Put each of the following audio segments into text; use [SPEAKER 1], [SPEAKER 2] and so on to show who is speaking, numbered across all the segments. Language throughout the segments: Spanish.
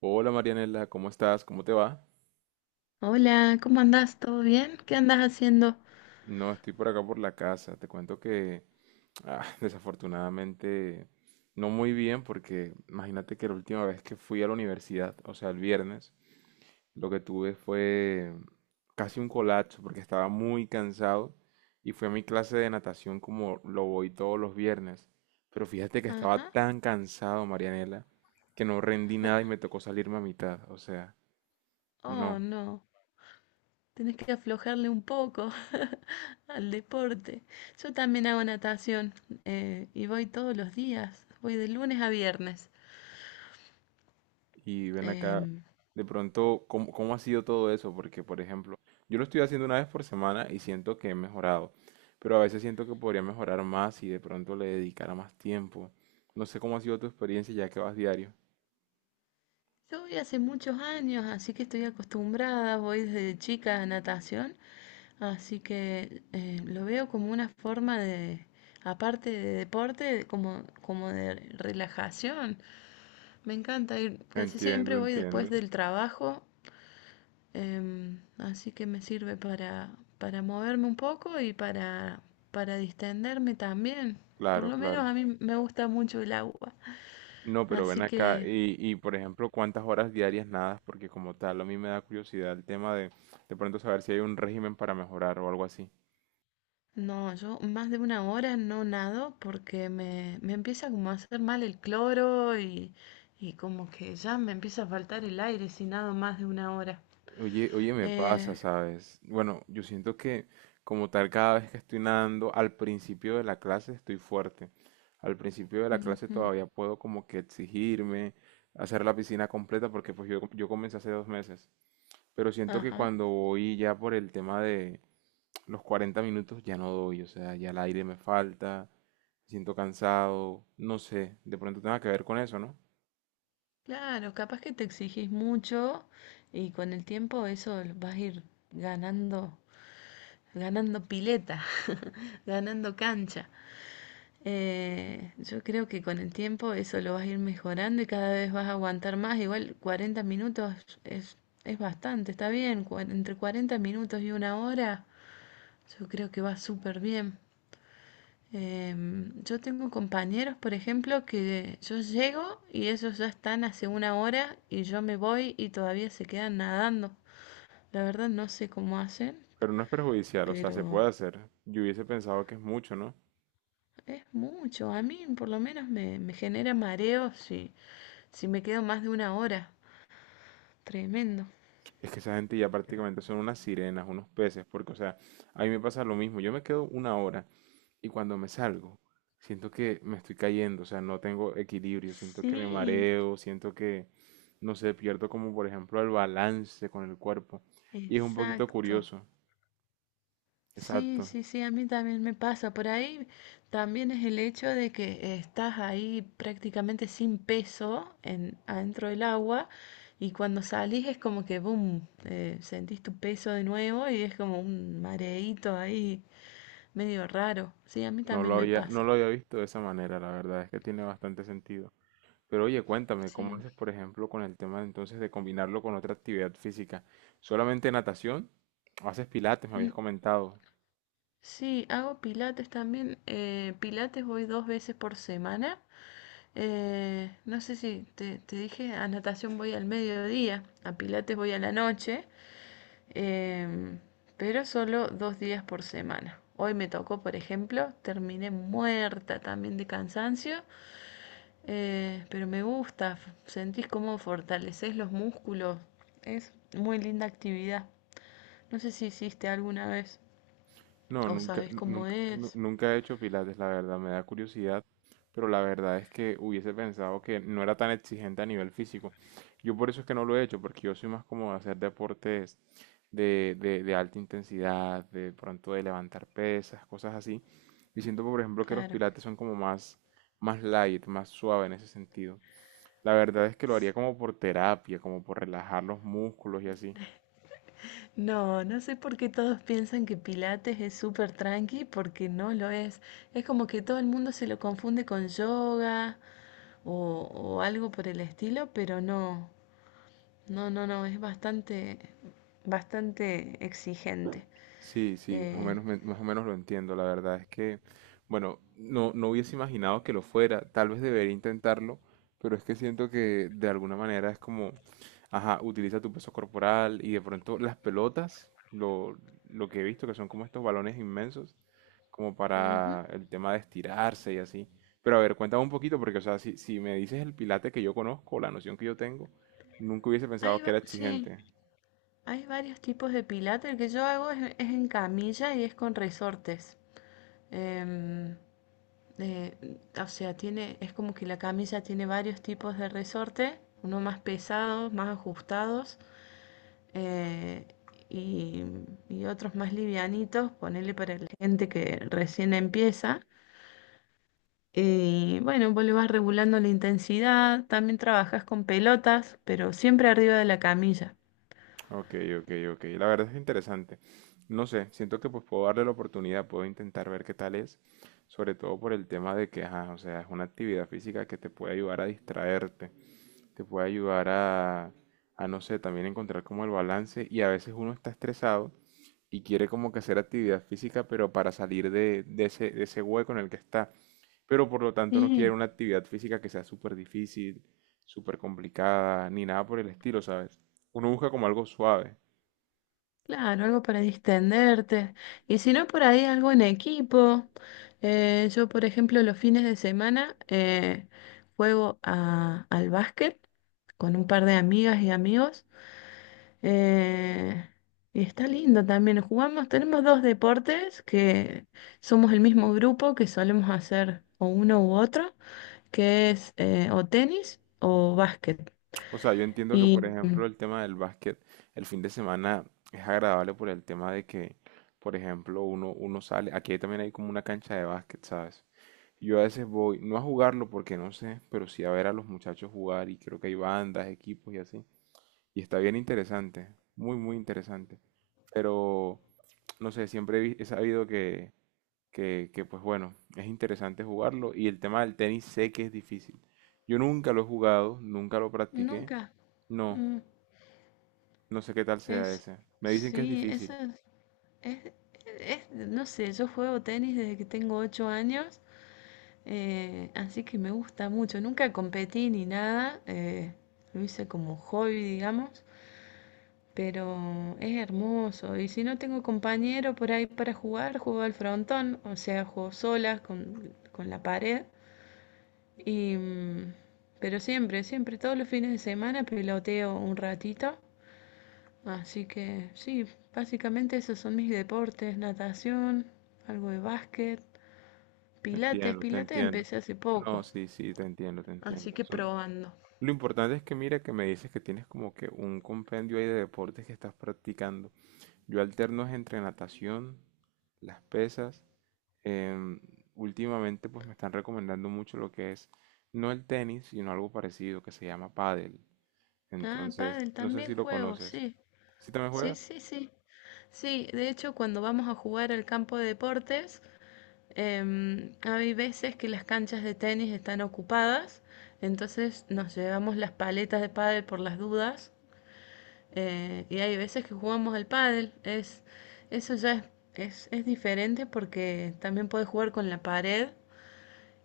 [SPEAKER 1] Hola Marianela, ¿cómo estás? ¿Cómo te va?
[SPEAKER 2] Hola, ¿cómo andás? ¿Todo bien? ¿Qué andás haciendo?
[SPEAKER 1] No, estoy por acá por la casa. Te cuento que ah, desafortunadamente no muy bien porque imagínate que la última vez que fui a la universidad, o sea, el viernes, lo que tuve fue casi un colapso porque estaba muy cansado y fui a mi clase de natación como lo voy todos los viernes. Pero fíjate que estaba
[SPEAKER 2] Ajá.
[SPEAKER 1] tan cansado, Marianela, que no rendí nada y me tocó salirme a mitad. O sea,
[SPEAKER 2] Oh,
[SPEAKER 1] no.
[SPEAKER 2] no. Tenés que aflojarle un poco al deporte. Yo también hago natación y voy todos los días. Voy de lunes a viernes.
[SPEAKER 1] Y ven acá,
[SPEAKER 2] Em,
[SPEAKER 1] de pronto, ¿cómo ha sido todo eso? Porque, por ejemplo, yo lo estoy haciendo una vez por semana y siento que he mejorado, pero a veces siento que podría mejorar más y de pronto le dedicara más tiempo. No sé cómo ha sido tu experiencia ya que vas diario.
[SPEAKER 2] yo voy hace muchos años, así que estoy acostumbrada. Voy desde chica a natación. Así que lo veo como una forma de, aparte de deporte, como de relajación. Me encanta ir, casi siempre
[SPEAKER 1] Entiendo,
[SPEAKER 2] voy después
[SPEAKER 1] entiendo.
[SPEAKER 2] del trabajo, así que me sirve para moverme un poco y para distenderme también. Por
[SPEAKER 1] Claro,
[SPEAKER 2] lo
[SPEAKER 1] claro.
[SPEAKER 2] menos a mí me gusta mucho el agua,
[SPEAKER 1] No, pero ven
[SPEAKER 2] así
[SPEAKER 1] acá
[SPEAKER 2] que
[SPEAKER 1] y, por ejemplo, ¿cuántas horas diarias nadas? Porque como tal, a mí me da curiosidad el tema de pronto saber si hay un régimen para mejorar o algo así.
[SPEAKER 2] no, yo más de 1 hora no nado porque me empieza como a hacer mal el cloro y como que ya me empieza a faltar el aire si nado más de 1 hora.
[SPEAKER 1] Oye, oye, me
[SPEAKER 2] Eh,
[SPEAKER 1] pasa, ¿sabes? Bueno, yo siento que como tal cada vez que estoy nadando, al principio de la clase estoy fuerte. Al principio de la clase
[SPEAKER 2] Ujú,
[SPEAKER 1] todavía puedo como que exigirme, hacer la piscina completa, porque pues yo comencé hace 2 meses. Pero siento que
[SPEAKER 2] ajá.
[SPEAKER 1] cuando voy ya por el tema de los 40 minutos ya no doy, o sea, ya el aire me falta, me siento cansado, no sé, de pronto tenga que ver con eso, ¿no?
[SPEAKER 2] Claro, capaz que te exigís mucho y con el tiempo eso lo vas a ir ganando, ganando pileta, ganando cancha. Yo creo que con el tiempo eso lo vas a ir mejorando y cada vez vas a aguantar más. Igual 40 minutos es, es bastante, está bien. Entre 40 minutos y 1 hora, yo creo que va súper bien. Yo tengo compañeros, por ejemplo, que yo llego y ellos ya están hace 1 hora y yo me voy y todavía se quedan nadando. La verdad no sé cómo hacen,
[SPEAKER 1] Pero no es perjudicial, o sea, se
[SPEAKER 2] pero
[SPEAKER 1] puede hacer. Yo hubiese pensado que es mucho, ¿no?
[SPEAKER 2] es mucho. A mí por lo menos me genera mareo si me quedo más de 1 hora. Tremendo.
[SPEAKER 1] Es que esa gente ya prácticamente son unas sirenas, unos peces, porque, o sea, a mí me pasa lo mismo. Yo me quedo una hora y cuando me salgo, siento que me estoy cayendo, o sea, no tengo equilibrio, siento que me
[SPEAKER 2] Sí,
[SPEAKER 1] mareo, siento que, no sé, pierdo como, por ejemplo, el balance con el cuerpo. Y es un poquito
[SPEAKER 2] exacto.
[SPEAKER 1] curioso.
[SPEAKER 2] Sí,
[SPEAKER 1] Exacto.
[SPEAKER 2] sí, sí, a mí también me pasa. Por ahí también es el hecho de que estás ahí prácticamente sin peso adentro del agua y cuando salís es como que, boom, sentís tu peso de nuevo y es como un mareíto ahí medio raro. Sí, a mí
[SPEAKER 1] No
[SPEAKER 2] también
[SPEAKER 1] lo
[SPEAKER 2] me
[SPEAKER 1] había, no
[SPEAKER 2] pasa.
[SPEAKER 1] lo había visto de esa manera, la verdad, es que tiene bastante sentido. Pero oye, cuéntame, ¿cómo
[SPEAKER 2] Sí.
[SPEAKER 1] haces, por ejemplo, con el tema entonces de combinarlo con otra actividad física? ¿Solamente natación? ¿O haces pilates? Me habías
[SPEAKER 2] Mm,
[SPEAKER 1] comentado.
[SPEAKER 2] Sí, hago pilates también. Pilates voy 2 veces por semana. No sé si te dije, a natación voy al mediodía, a pilates voy a la noche. Em, pero solo 2 días por semana. Hoy me tocó, por ejemplo, terminé muerta también de cansancio, pero me gusta, sentís cómo fortaleces los músculos. Es muy linda actividad. No sé si hiciste alguna vez
[SPEAKER 1] No,
[SPEAKER 2] o
[SPEAKER 1] nunca,
[SPEAKER 2] sabes
[SPEAKER 1] nu-
[SPEAKER 2] cómo
[SPEAKER 1] nunca, nu-
[SPEAKER 2] es.
[SPEAKER 1] nunca he hecho pilates, la verdad, me da curiosidad, pero la verdad es que hubiese pensado que no era tan exigente a nivel físico. Yo por eso es que no lo he hecho, porque yo soy más como de hacer deportes de alta intensidad, de pronto de levantar pesas, cosas así. Y siento, por ejemplo, que los
[SPEAKER 2] Claro.
[SPEAKER 1] pilates son como más light, más suave en ese sentido. La verdad es que lo haría como por terapia, como por relajar los músculos y así.
[SPEAKER 2] No, no sé por qué todos piensan que Pilates es súper tranqui, porque no lo es. Es como que todo el mundo se lo confunde con yoga o, o algo por el estilo, pero no. No, no, no, es bastante, bastante exigente.
[SPEAKER 1] Sí, sí, más o
[SPEAKER 2] Eh,
[SPEAKER 1] menos, me- más o menos lo entiendo. La verdad es que, bueno, no, no hubiese imaginado que lo fuera. Tal vez debería intentarlo, pero es que siento que de alguna manera es como, ajá, utiliza tu peso corporal y de pronto las pelotas, lo que he visto que son como estos balones inmensos, como
[SPEAKER 2] Ujú.
[SPEAKER 1] para el tema de estirarse y así. Pero a ver, cuéntame un poquito, porque, o sea, si me dices el Pilates que yo conozco, la noción que yo tengo, nunca hubiese pensado que era
[SPEAKER 2] Sí,
[SPEAKER 1] exigente.
[SPEAKER 2] hay varios tipos de pilates. El que yo hago es en camilla y es con resortes. Em, eh, o sea, es como que la camilla tiene varios tipos de resorte, unos más pesados, más ajustados eh, y, y otros más livianitos, ponerle para la gente que recién empieza. Bueno, vos le vas regulando la intensidad, también trabajas con pelotas, pero siempre arriba de la camilla.
[SPEAKER 1] Ok, ok, ok. La verdad es interesante. No sé, siento que pues puedo darle la oportunidad, puedo intentar ver qué tal es, sobre todo por el tema de que, ajá, o sea, es una actividad física que te puede ayudar a distraerte, te puede ayudar a no sé, también encontrar como el balance y a veces uno está estresado y quiere como que hacer actividad física, pero para salir de ese hueco en el que está. Pero por lo tanto no quiere
[SPEAKER 2] Y
[SPEAKER 1] una actividad física que sea súper difícil, súper complicada, ni nada por el estilo, ¿sabes? Uno busca como algo suave.
[SPEAKER 2] claro, algo para distenderte. Y si no, por ahí algo en equipo. Yo, por ejemplo, los fines de semana juego al básquet con un par de amigas y amigos. eh, y está lindo también. Jugamos, tenemos dos deportes que somos el mismo grupo que solemos hacer o uno u otro, que es o tenis o básquet.
[SPEAKER 1] O sea, yo entiendo que, por
[SPEAKER 2] Y
[SPEAKER 1] ejemplo, el tema del básquet, el fin de semana es agradable por el tema de que, por ejemplo, uno sale, aquí también hay como una cancha de básquet, ¿sabes? Yo a veces voy, no a jugarlo porque no sé, pero sí a ver a los muchachos jugar y creo que hay bandas, equipos y así. Y está bien interesante, muy, muy interesante. Pero, no sé, siempre he sabido que, pues bueno, es interesante jugarlo. Y el tema del tenis sé que es difícil. Yo nunca lo he jugado, nunca lo practiqué.
[SPEAKER 2] nunca.
[SPEAKER 1] No,
[SPEAKER 2] mm,
[SPEAKER 1] no sé qué tal sea
[SPEAKER 2] es,
[SPEAKER 1] ese. Me dicen que es
[SPEAKER 2] sí, eso
[SPEAKER 1] difícil.
[SPEAKER 2] es- es- no sé, yo juego tenis desde que tengo 8 años, así que me gusta mucho. Nunca competí ni nada, lo hice como hobby, digamos, pero es hermoso. Y si no tengo compañero por ahí para jugar, juego al frontón, o sea, juego sola con la pared. Y, pero siempre, siempre, todos los fines de semana peloteo un ratito. Así que sí, básicamente esos son mis deportes, natación, algo de básquet,
[SPEAKER 1] Te
[SPEAKER 2] pilates,
[SPEAKER 1] entiendo, te
[SPEAKER 2] pilates
[SPEAKER 1] entiendo.
[SPEAKER 2] empecé hace
[SPEAKER 1] No,
[SPEAKER 2] poco,
[SPEAKER 1] sí, sí, te entiendo, te
[SPEAKER 2] así
[SPEAKER 1] entiendo.
[SPEAKER 2] que
[SPEAKER 1] Son...
[SPEAKER 2] probando.
[SPEAKER 1] Lo importante es que mira que me dices que tienes como que un compendio ahí de deportes que estás practicando. Yo alterno es entre natación, las pesas. em, Últimamente pues me están recomendando mucho lo que es, no el tenis, sino algo parecido que se llama pádel.
[SPEAKER 2] Ah,
[SPEAKER 1] Entonces,
[SPEAKER 2] pádel
[SPEAKER 1] no sé
[SPEAKER 2] también
[SPEAKER 1] si lo
[SPEAKER 2] juego,
[SPEAKER 1] conoces.
[SPEAKER 2] sí.
[SPEAKER 1] ¿Sí también
[SPEAKER 2] Sí,
[SPEAKER 1] juegas?
[SPEAKER 2] sí, sí. Sí, de hecho cuando vamos a jugar al campo de deportes, hay veces que las canchas de tenis están ocupadas, entonces nos llevamos las paletas de pádel por las dudas, y hay veces que jugamos al pádel. Eso ya es diferente porque también puedes jugar con la pared,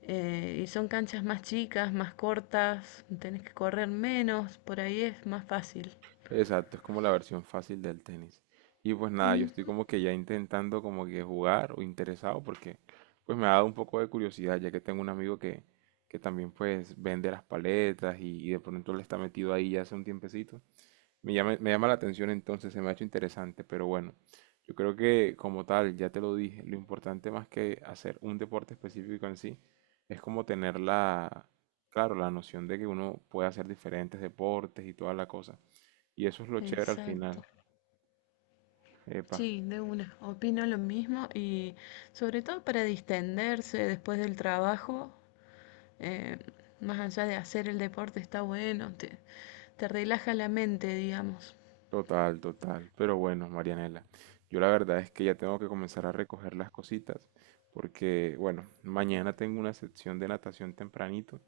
[SPEAKER 2] y son canchas más chicas, más cortas, tenés que correr menos, por ahí es más fácil.
[SPEAKER 1] Exacto, es como la versión fácil del tenis. Y pues nada, yo estoy
[SPEAKER 2] Ujú,
[SPEAKER 1] como que ya intentando como que jugar o interesado porque pues me ha dado un poco de curiosidad ya que tengo un amigo que también pues vende las paletas y de pronto le está metido ahí ya hace un tiempecito. Me llama la atención entonces, se me ha hecho interesante, pero bueno, yo creo que como tal, ya te lo dije, lo importante más que hacer un deporte específico en sí, es como tener la, claro, la noción de que uno puede hacer diferentes deportes y toda la cosa. Y eso es lo chévere al
[SPEAKER 2] exacto.
[SPEAKER 1] final. Epa,
[SPEAKER 2] Sí, de una. Opino lo mismo y sobre todo para distenderse después del trabajo, eh, más allá de hacer el deporte está bueno, te relaja la mente, digamos.
[SPEAKER 1] total, total. Pero bueno, Marianela, yo la verdad es que ya tengo que comenzar a recoger las cositas, porque bueno, mañana tengo una sección de natación tempranito.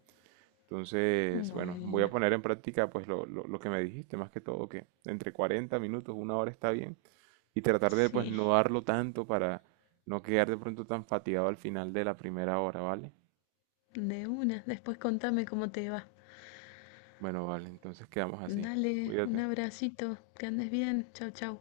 [SPEAKER 1] Entonces, bueno, voy a
[SPEAKER 2] Bueno,
[SPEAKER 1] poner en práctica pues lo que me dijiste, más que todo que entre 40 minutos, una hora está bien, y tratar de pues
[SPEAKER 2] sí.
[SPEAKER 1] no darlo tanto para no quedar de pronto tan fatigado al final de la primera hora, ¿vale?
[SPEAKER 2] De una, después contame cómo te va.
[SPEAKER 1] Bueno, vale, entonces quedamos así.
[SPEAKER 2] Dale, un
[SPEAKER 1] Cuídate.
[SPEAKER 2] abracito, que andes bien, chau chau.